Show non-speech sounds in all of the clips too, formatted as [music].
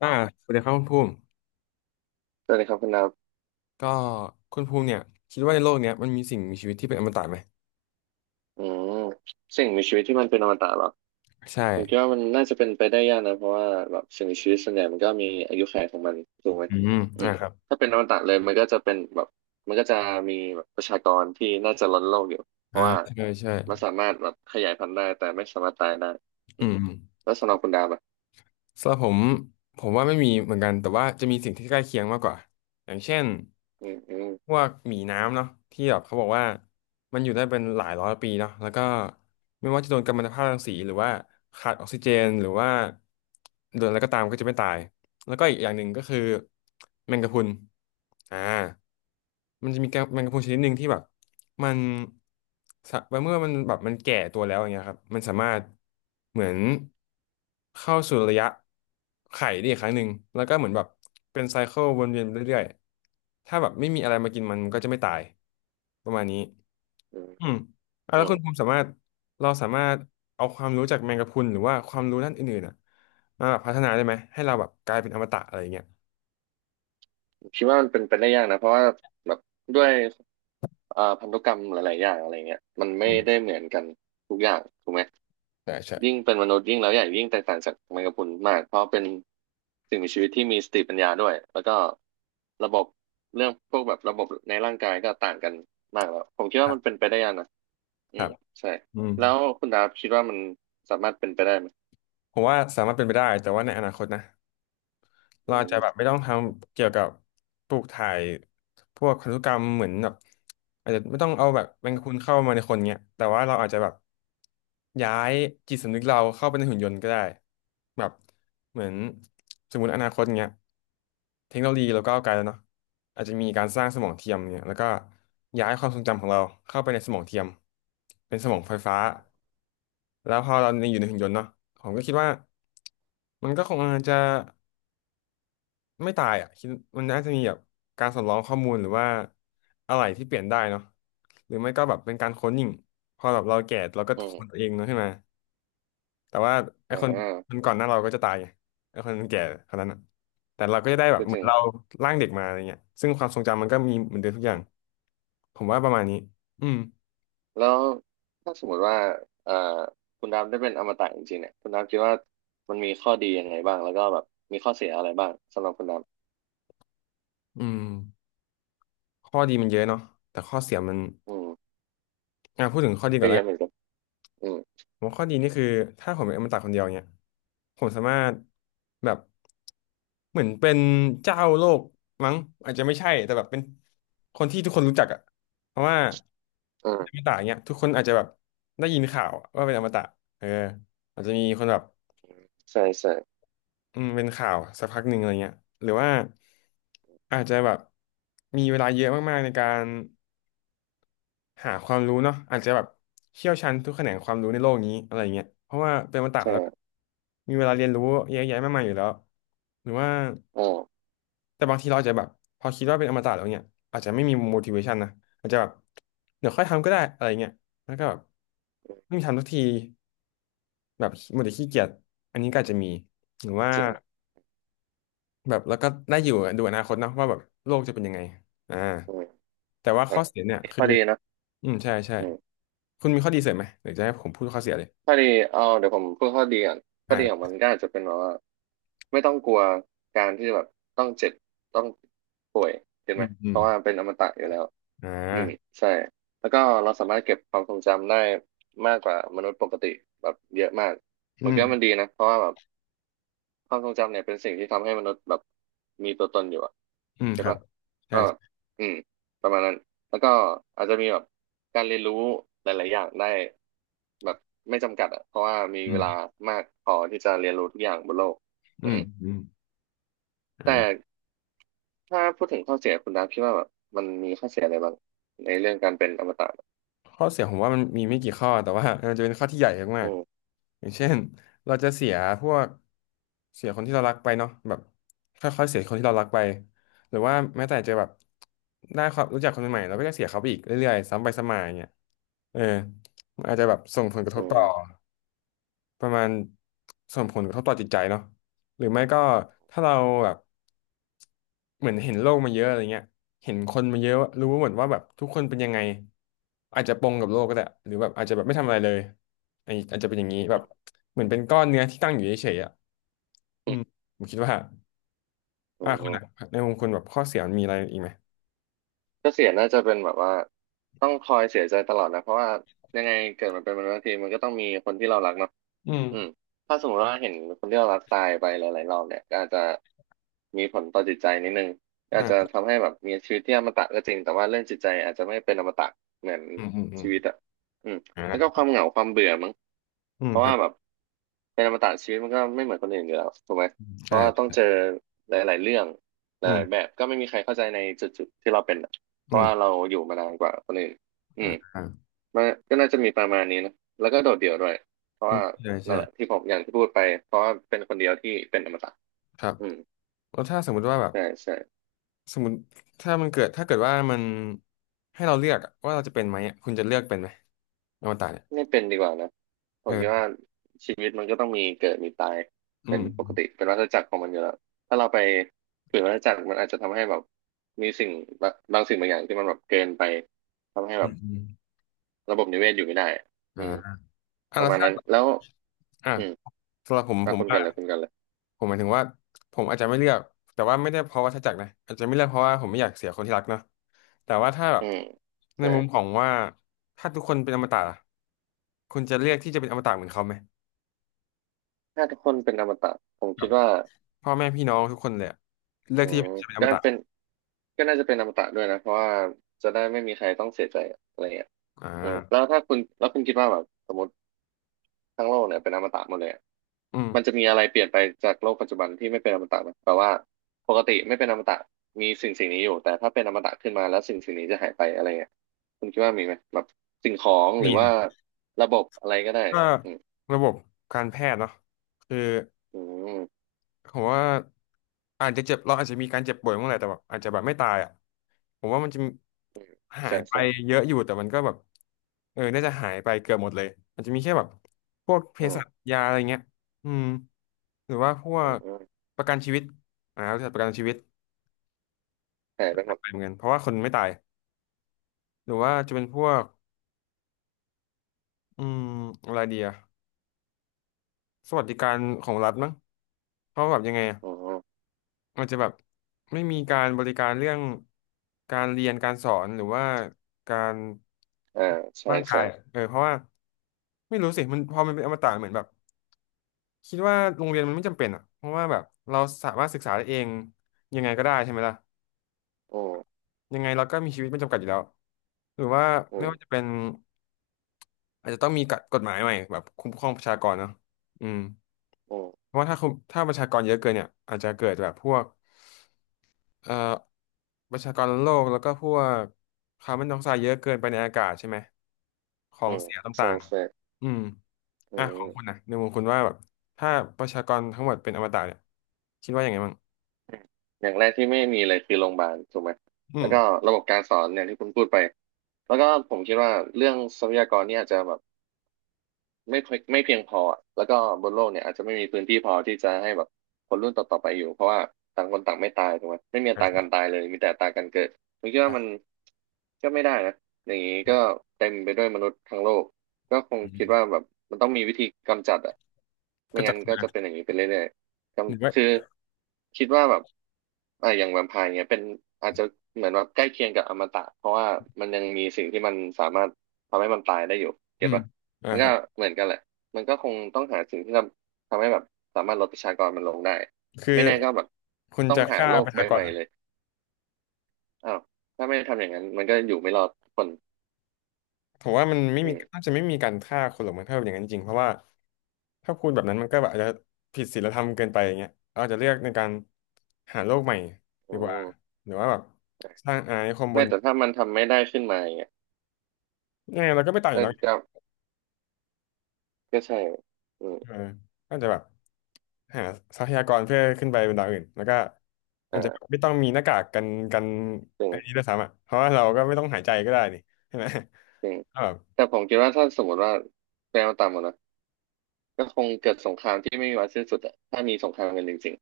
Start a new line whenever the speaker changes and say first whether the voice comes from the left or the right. left: อ่าสวัสดีครับคุณภูมิ
right: สวัสดีครับคุณดับ
left: ก็คุณภูมิเนี่ยคิดว่าในโลกเนี้ยมันมีสิ่งมีชีวิตที่เป็นอมตะไหม
right: อืมสิ่งมีชีวิตที่มันเป็นอมตะเหรอ
left: ใช่
right: ผมคิดว่ามันน่าจะเป็นไปได้ยากนะเพราะว่าแบบสิ่งมีชีวิตส่วนใหญ่มันก็มีอายุขัยของมันถูกไหม
left: อืม
right: อืม
left: ครับ
right: ถ้าเป็นอมตะเลยมันก็จะเป็นแบบมันก็จะมีแบบประชากรที่น่าจะล้นโลกอยู่เพราะว่า
left: ใช่ใช่
right: มันสามารถแบบขยายพันธุ์ได้แต่ไม่สามารถตายได้อื
left: อื
right: ม
left: มอืม
right: แล้วสำหรับคุณดาบอ่ะ
left: สำหรับผมว่าไม่มีเหมือนกันแต่ว่าจะมีสิ่งที่ใกล้เคียงมากกว่าอย่างเช่น
right: อืมอืม
left: พวกหมีน้ำเนาะที่แบบเขาบอกว่ามันอยู่ได้เป็นหลายร้อยปีเนาะแล้วก็ไม่ว่าจะโดนกัมมันตภาพรังสีหรือว่าขาดออกซิเจนหรือว่าโดนอะไรก็ตามก็จะไม่ตายแล้วก็อีกอย่างหนึ่งก็คือแมงกะพรุนอ่ามันจะมีแมงกะพรุนชนิดหนึ่งที่แบบ มันสะเมื่อมันแก่ตัวแล้วอย่างเงี้ยครับมันสามารถเหมือนเข้าสู่ระยะไข่ได้อีกครั้งหนึ่งแล้วก็เหมือนแบบเป็นไซเคิลวนเวียนไปเรื่อยๆถ้าแบบไม่มีอะไรมากินมันก็จะไม่ตายประมาณนี้
right: อืม
left: อืมอ่ะแล้
right: อื
left: วคุ
right: ม
left: ณภูมิสามารถเราสามารถเอาความรู้จากแมงกะพรุนหรือว่าความรู้ด้านอื่นๆอ่ะมาแบบพัฒนาได้ไหมให้เราแบบกลายเป็นอมตะอะไรอย่างเงี้ย
right: คิดว่ามันเป็นไปได้ยากนะเพราะว่าแบบด้วยพันธุกรรมหลายๆอย่างอะไรเงี้ยมันไม่
left: อืม
right: ได้เหมือนกันทุกอย่างถูกไหม
left: ใช่ใช่
right: ยิ่งเป็นมนุษย์ยิ่งแล้วใหญ่ยิ่งแตกต่างจากแมงกะพรุนมากเพราะเป็นสิ่งมีชีวิตที่มีสติปัญญาด้วยแล้วก็ระบบเรื่องพวกแบบระบบในร่างกายก็ต่างกันมากแล้วผมคิด
left: ค
right: ว่า
left: รั
right: มันเป็
left: บ
right: นไปได้ยากนะ
left: ค
right: อื
left: รั
right: ม
left: บ
right: ใช่
left: อืม
right: แล้วคุณดาบคิดว่ามันสามารถเป็นไปได้ไหม
left: ผมว่าสามารถเป็นไปได้แต่ว่าในอนาคตนะ เรา
right: อื
left: อาจจะ
right: ม
left: แบบไม่ต้องทำเกี่ยวกับปลูกถ่ายพวกพันธุกรรมเหมือนแบบอาจจะไม่ต้องเอาแบบแมงกะพรุนเข้ามาในคนเนี้ยแต่ว่าเราอาจจะแบบย้ายจิตสำนึกเราเข้าไปในหุ่นยนต์ก็ได้แบบเหมือนสมมติอนาคตเนี้ยเทคโนโลยีเราก้าวไกลแล้วเนาะอาจจะมีการสร้างสมองเทียมเนี่ยแล้วก็ย้ายความทรงจำของเราเข้าไปในสมองเทียมเป็นสมองไฟฟ้าแล้วพอเราอยู่ในหุ่นยนต์เนาะผมก็คิดว่ามันก็คงจะ ไม่ตายอ่ะคิดมันน่าจะมีแบบการสำรองข้อมูลหรือว่าอะไรที่เปลี่ยนได้เนาะหรือไม่ก็แบบเป็นการค้นยิงพอแบบเราแก่เราก็
right: อื
left: ค้นตัว
right: ม
left: เองเนาะใช่ไหมแต่ว่าไอ้คน
right: อ่า
left: คนก่อนหน้าเราก็จะตายไงไอ้คนแก่คนนั้นอะแต่เราก็จะได้แบบ
right: ก็
left: เห
right: จ
left: มือ
right: ริ
left: น
right: ง
left: เราร่างเด็กมาอะไรเงี้ยซึ่งความทรงจำมันก็มีเหมือนเดิมทุกอ
right: อื
left: ย่าง
right: ม
left: ผมว่าประมาณนี้อืม
right: แล้วถ้าสมมติว่าเอ่อคุณดาบได้เป็นอมตะจริงๆเนี่ยคุณดาบคิดว่ามันมีข้อดียังไงบ้างแล้วก็แบบมีข้อเสียอะไรบ้างสำหรับคุณดาบ
left: อืมข้อดีมันเยอะเนาะแต่ข้อเสียมัน
right: อืม
left: อ่ะพูดถึงข้อดีก่อ
right: ก็
left: นแล้
right: เย
left: ว
right: อะ
left: กั
right: เหมือน
left: น
right: กันอืม
left: ผมว่าข้อดีนี่คือถ้าผมเป็นอมตะคนเดียวเนี่ยผมสามารถแบบเหมือนเป็นเจ้าโลกมั้งอาจจะไม่ใช่แต่แบบเป็นคนที่ทุกคนรู้จักอะเพราะว่า
right: อื
left: อม
right: ม
left: ตะเนี่ยทุกคนอาจจะแบบได้ยินข่าวว่าเป็นอมตะเอออาจจะมีคนแบบ
right: ใช่ใช่
left: อืมเป็นข่าวสักพักหนึ่งอะไรเงี้ยหรือว่าอาจจะแบบมีเวลาเยอะมากๆในการ หาความรู้เนาะอาจจะแบบเชี่ยวชาญทุกแขนงความรู้ในโลกนี้อะไรเงี้ยเพราะว่าเป็นอมตะ
right: ใช่
left: แล้วมีเวลาเรียนรู้เยอะแยะมากมายอยู่แล้วหรือว่า
right: อ๋อ
left: แต่บางทีเราอาจจะแบบพอคิดว่าเป็นอมตะแล้วเนี่ยอาจจะไม่มี motivation นะอาจจะแบบเดี๋ยวค่อยทำก็ได้อะไรเงี้ยแล้วก็แบบไม่มีทำสักทีแบบหมดแต่ขี้เกียจอันนี้ก็อาจจะมีหรือว่า
right: จริง
left: แบบแล้วก็ได้อยู่ดูอนาคตเนาะว่าแบบโลกจะเป็นยังไงอ่า
right: อืม
left: แต่ว่า
right: อ่ะ
left: ข้อเสียเนี่ยคือ
right: ข้อดีนะ
left: อืมใช่ใช่
right: อืม
left: คุณมีข้อดีเสริมไหมหรือจะให้ผมพูดข้อเสียเลย
right: ข้อดีเอาเดี๋ยวผมพูดข้อดีก่อนข้
left: อ่
right: อดีของ
left: า
right: มันก็อาจจะเป็นแบบว่าไม่ต้องกลัวการที่แบบต้องเจ็บต้องป่วยเห็น
left: อื
right: ไหม
left: มอื
right: เพ
left: ม
right: ราะว่าเป็นอมตะอยู่แล้ว
left: อ่
right: อืม
left: า
right: ใช่แล้วก็เราสามารถเก็บความทรงจำได้มากกว่ามนุษย์ปกติแบบเยอะมากผ
left: อื
right: มคิด
left: ม
right: ว่ามันดีนะเพราะว่าแบบ ความทรงจำเนี่ยเป็นสิ่งที่ทำให้มนุษย์แบบมีตัวตนอยู่อะ
left: อืม
right: เห็
left: ค
right: น
left: รับ
right: ปะ
left: ใช่
right: ก็
left: ใช่
right: อืมประมาณนั้นแล้วก็อาจจะมีแบบการเรียนรู้หลายๆอย่างได้แบบไม่จำกัดอะเพราะว่ามี
left: อื
right: เว
left: ม
right: ลามากพอที่จะเรียนรู้ทุกอย่างบนโลก
left: อื
right: อื
left: ม
right: ม
left: อืมอ่
right: แต่
left: า
right: ถ้าพูดถึงข้อเสียคุณดาพี่ว่าแบบมันมีข้อเสียอะไรบ้างในเรื่องการเป็นอมตะ
left: ข้อเสียผมว่ามันมีไม่กี่ข้อแต่ว่ามันจะเป็นข้อที่ใหญ่มาก
right: อืม
left: ๆอย่างเช่นเราจะเสียพวกเสียคนที่เรารักไปเนาะแบบค่อยๆเสียคนที่เรารักไปหรือว่าแม้แต่จะแบบได้ความรู้จักคนใหม่ๆเราก็จะเสียเขาไปอีกเรื่อยๆซ้ำไปซ้ำมาอย่างเงี้ยเออมันอาจจะแบบส่งผลกระทบ
right: อื
left: ต่
right: ม
left: อ ประมาณส่งผลกระทบต่อจิตใจเนาะหรือไม่ก็ถ้าเราแบบเหมือนเห็นโลกมาเยอะอะไรเงี้ยเห็นคนมาเยอะรู้หมดว่าแบบทุกคนเป็นยังไงอาจจะปงกับโลกก็ได้หรือแบบอาจจะแบบไม่ทำอะไรเลยอันนี้อาจจะเป็นอย่างนี้แบ
right: อื
left: บ
right: ม
left: เหมือนเป็นก้อนเนื้อที่ตั้งอยู่เฉยๆอ่ะอืมผมคิดว่า
right: อื
left: คุณ
right: ม
left: อะในมุมคุณแบบข้อเสียมันมีอะไรอีกไหม
right: ก็เสียน่าจะเป็นแบบว่าต้องคอยเสียใจตลอดนะเพราะว่ายังไงเกิดมันเป็นมนุษย์ทงทีมันก็ต้องมีคนที่เรารักเนาะ
left: อืม
right: อืมถ้าสมมติว่าเห็นคนที่เรารักตายไปหลายๆรอบเนี่ยก็อาจจะมีผลต่อจิตใจนิดนึงก็
left: อ่า
right: อาจจะทำให้แบบมีชีวิตที่อมตะก็จริงแต่ว่าเรื่องจิตใจอาจจะไม่เป็นอมตะเหมือน
left: อืม
right: ชีวิตอ่ะอืมแล้วก็ค
left: อ่า
right: วามเหงาความเบื่อมั้ง
left: อื
right: เพ
left: ม
right: ราะ
left: ครั
right: ว่า
left: บ
right: แบบเป็นอมตะชีวิตมันก็ไม่เหมือนคนอื่นอยู่แล้วถูกไหมเพราะว่าต้อง
left: ใช่
right: เจอหลายๆเรื่องห
left: อืม
right: ลายๆแบบก็ไม่มีใครเข้าใจในจุดๆที่เราเป็น เพ
left: อื
right: ราะ
left: ม
right: ว่าเราอยู่มานานกว่าคนอื่นอื
left: อ่า
right: ม
left: อ่า
right: มันก็น่าจะมีประมาณนี้นะแล้วก็โดดเดี่ยวด้วยเพราะว่า
left: ใช่
right: นั่
left: ใช่
right: นแหละที่ผมอย่างที่พูดไปเพราะว่าเป็นคนเดียวที่เป็นอมตะ
left: ครับ
right: อืม
left: แล้วถ้าสมมุติว่าแบบ
right: ใช่ใช่
left: สมมติถ้ามันเกิดถ้าเกิดว่ามันให้เราเลือกอะว่าเราจะเป็นไหมอะคุณจะเลือกเป็นไหมอวตารเนี่ย
right: ไม่เป็นดีกว่านะผมคิด
left: เออ
right: ว่าชีวิตมันก็ต้องมีเกิดมีตาย
left: อื
right: เป็นปกติ
left: ม
right: เป็นวัฏจักรของมันอยู่แล้วถ้าเราไปฝืนวัฏจักรมันอาจจะทำให้แบบมีสิ่งบางสิ่งบางอย่างที่มันแบบเกินไปทำให้
left: อื
right: แบบ
left: มอืม
right: ระบบนิเวศอยู่ไม่ได้
left: อ่า
right: อืม
left: อ่ะ
right: ป
left: แล้
right: ระ
left: ว
right: มาณ
left: ถ้า
right: นั้นแล้ว
left: อ่ะ
right: อืม
left: สำหรับผมผ
right: มา
left: ม
right: คุณ
left: ว่า
right: กันเลยคุณกันเลย
left: ผมหมายถึงว่าผมอาจจะไม่เลือกแต่ว่าไม่ได้เพราะวัฏจักรนะอาจจะไม่เลือกเพราะว่าผมไม่อยากเสียคนที่รักเนาะแต่ว่าถ้าแบบ
right: อืม
left: ใน
right: ใช่
left: มุมของว่าถ้าทุกคนเป็นอมตะล่ะคุณจะเลือกที่จะเป็นอมตะเหมือนเขาไหม
right: ถ้าทุกคนเป็นอมตะผม
left: แบ
right: คิด
left: บ
right: ว่า
left: พ่อแม่พี่น้องทุกคนเลยอะเลือก
right: อื
left: ที่จะ
right: ม
left: เป็นอ
right: ก็
left: มตะ
right: เป็นก็น่าจะเป็นอมตะด้วยนะเพราะว่าจะได้ไม่มีใครต้องเสียใจอะไรเงี้ย
left: อ่
right: อืมแล้ว
left: า
right: ถ้าคุณแล้วคุณคิดว่าแบบสมมติทั้งโลกเนี่ยเป็นอมตะหมดเลยอะ
left: อืม
right: มันจะมีอะไรเปลี่ยนไปจากโลกปัจจุบันที่ไม่เป็นอมตะไหมแปลว่าปกติไม่เป็นอมตะมีสิ่งสิ่งนี้อยู่แต่ถ้าเป็นอมตะขึ้นมาแล้วสิ่งสิ่งนี้จะหายไปอะไรเงี้ยคุณคิดว่ามีไหมแบบสิ่งของหรื
left: มี
right: อว่า
left: สิ
right: ระบบอะไรก็ได้
left: ก็
right: อืม
left: ระบบการแพทย์เนาะคือ
right: อืม
left: ผมว่าอาจจะเจ็บเราอาจจะมีการเจ็บป่วยเมื่อไหร่แต่แบบอาจจะแบบไม่ตายอ่ะผมว่ามันจะ
right: อืม
left: หา
right: ใช่
left: ยไป
right: ใช่
left: เยอะอยู่แต่มันก็แบบเออน่าจะหายไปเกือบหมดเลยมันจะมีแค่แบบพวกเภ
right: อื
left: สั
right: ม
left: ชยาอะไรเงี้ยอืมหรือว่าพว
right: อืม
left: ก
right: อืม
left: ประกันชีวิตบริษัทประกันชีวิต
right: หายไปหมด
left: ไปเหมือนกันเพราะว่าคนไม่ตายหรือว่าจะเป็นพวกอืมอะไรเดียะสวัสดิการของรัฐมั้งเพราะว่าแบบยังไงอะ
right: อ๋อ
left: มันจะแบบไม่มีการบริการเรื่องการเรียนการสอนหรือว่าการ
right: อ่าใช่
left: ร่างกา
right: ใช่
left: ยเออเพราะว่าไม่รู้สิมันพอมันเป็นอมตะเหมือนแบบคิดว่าโรงเรียนมันไม่จำเป็นอ่ะเพราะว่าแบบเราสามารถศึกษาได้เองยังไงก็ได้ใช่ไหมล่ะ
right: อืม
left: ยังไงเราก็มีชีวิตไม่จำกัดอยู่แล้วหรือว่า
right: อื
left: ไม่
right: ม
left: ว่าจะเป็นอาจจะต้องมีกฎหมายใหม่แบบคุ้มครองประชากรเนาะอืม
right: อืม
left: เพราะว่าถ้าคุมถ้าประชากรเยอะเกินเนี่ยอาจจะเกิดแบบพวก เอ่อประชากรโลกแล้วก็พวกคาร์บอนไดออกไซด์เยอะเกินไปในอากาศใช่ไหมขอ
right: อื
left: ง
right: ม
left: เสีย
right: ใช่
left: ต่าง
right: ใช่
left: ๆอืม
right: อื
left: อ่ะ
right: ม
left: ข
right: อื
left: อง
right: ม
left: คุณนะในมุมคุณว่าแบบถ้าประชากรทั้งหมดเป็นอมตะเนี่ยคิดว่าอย่างไงบ้าง
right: อืมอย่างแรกที่ไม่มีเลยคือโรงพยาบาลถูกไหม
left: อื
right: แล้
left: ม
right: วก็ระบบการสอนอย่างที่คุณพูดไปแล้วก็ผมคิดว่าเรื่องทรัพยากรนี่อาจจะแบบ ไม่เพียงพอแล้วก็บนโลกเนี่ยอาจจะไม่มีพื้นที่พอที่จะให้แบบคนรุ่นต่อๆไปอยู่เพราะว่าต่างคนต่างไม่ตายถูกไหมไม่มีอัตรา
left: อ่ะ
right: การตายเลยมีแต่อัตราการเกิดผมคิดว่ามัน
left: อ่ะ
right: ก็ไม่ได้นะอย่างนี้ก็เต็มไปด้วยมนุษย์ทั้งโลกก็คง
left: อืม
right: คิดว่าแบบมันต้องมีวิธีกำจัดอะ
left: ก็
right: ไม่
left: จั
right: งั้
left: ด
right: นก็
left: มา
right: จะเป็นอย่างนี้ไปเรื่อยๆ
left: หนึ่งไว้
right: กำคือคิดว่าแบบอ่าอย่างแวมไพร์เนี่ยเป็นอาจจะเหมือนว่าใกล้เคียงกับอมตะเพราะว่ามันยังมีสิ่งที่มันสามารถทำให้มันตายได้อยู่
left: อื
right: เก็ต
left: ม
right: ปะ มัน
left: ค
right: ก็
left: รับ
right: เหมือนกันแหละมันก็คงต้องหาสิ่งที่ทำให้แบบสามารถลดประชากรมันลงได้
left: คือ
right: ไม่แน่ก็แบบ
left: คุณ
right: ต้อง
left: จะ
right: หา
left: ฆ่า
right: โล
left: ป
right: ก
left: ระ
right: ใบ
left: ชาก
right: ให
left: ร
right: ม่เลยอ้าวถ้าไม่ทำอย่างนั้นมันก็อยู่ไม่รอดทุกคน
left: ผมว่ามันไม่
right: อื
left: มี
right: ม
left: น่าจะไม่มีการฆ่าคนหรอกมั้งถ้าอย่างนั้นจริงเพราะว่าถ้าพูดแบบนั้นมันก็แบบอาจจะผิดศีลธรรมเกินไปอย่างเงี้ยอาจจะเลือกในการหาโลกใหม่ดี
right: อื
left: กว่า
right: ม
left: หรือว่าแบบสร้างอาณานิคมบ
right: ไม่
left: น
right: แต่ถ้ามันทำไม่ได้ขึ้นมาอย่างเงี้ย
left: ยังไงเราก็ไม่ตายอยู่
right: ก็
left: แล้วไง
right: ก็ก็ใช่อืม
left: เออก็จะแบบหาทรัพยากรเพื่อขึ้นไปบนดาวอื่นแล้วก็อาจจะ
right: อ่า
left: ไม่ต้องมีหน้ากากกัน
right: จริ
left: ไอันนี้ด้
right: ง
left: วยซ้ำอ่ะเพราะว่าเราก็ไม่ต้องหายใจก็ได้นี่ใช่ไหม
right: จริง
left: [laughs] ก็แบบ
right: แต่ผมคิดว่าถ้าสมมติว่าแนวต่ำอะนะก็คงเกิดสงครามที่ไม่มีวันสิ้นสุดอะถ้ามีสงครามกันจริง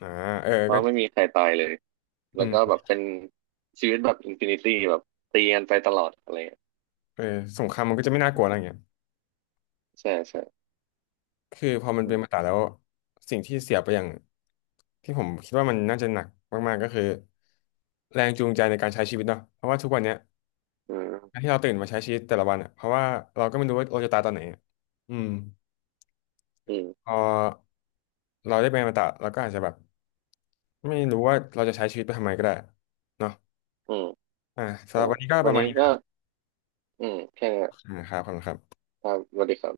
left: อ่าเออ
right: ๆเพ
left: ก็
right: ราะไม่มีใครตายเลย
left: อื
right: แล้วก็แบ
left: ม
right: บเป็นชีวิตแบบอินฟินิตี้แบบตีกันไปตลอดอะไร
left: เออสงครามมันก็จะไม่น่ากลัวอะไรอย่างเงี้ย
right: ใช่ใช่
left: คือพอมัน
right: อื
left: เป็นมาต
right: ม
left: ราแล้วสิ่งที่เสียไปอย่างที่ผมคิดว่ามันน่าจะหนักมากๆก็คือแรงจูงใจในการใช้ชีวิตเนาะเพราะว่าทุกวันเนี้ย
right: อื
left: กา
right: ม
left: รที่เราตื่นมาใช้ชีวิตแต่ละวันอ่ะเพราะว่าเราก็ไม่รู้ว่าเราจะตายตอนไหนอะอืม
right: อืม
left: พอเราได้เป็นอมตะเราก็อาจจะแบบไม่รู้ว่าเราจะใช้ชีวิตไปทำไมก็ได้เนาะ
right: อืม
left: อ่าสำห
right: ใช่
left: รับวันนี้ก็
right: วั
left: ป
right: น
left: ระมาณ
right: นี้
left: นี้ค
right: ก็
left: รับ
right: อืมแค่นี้
left: ครับขอบคุณครับ
right: ครับสวัสดีครับ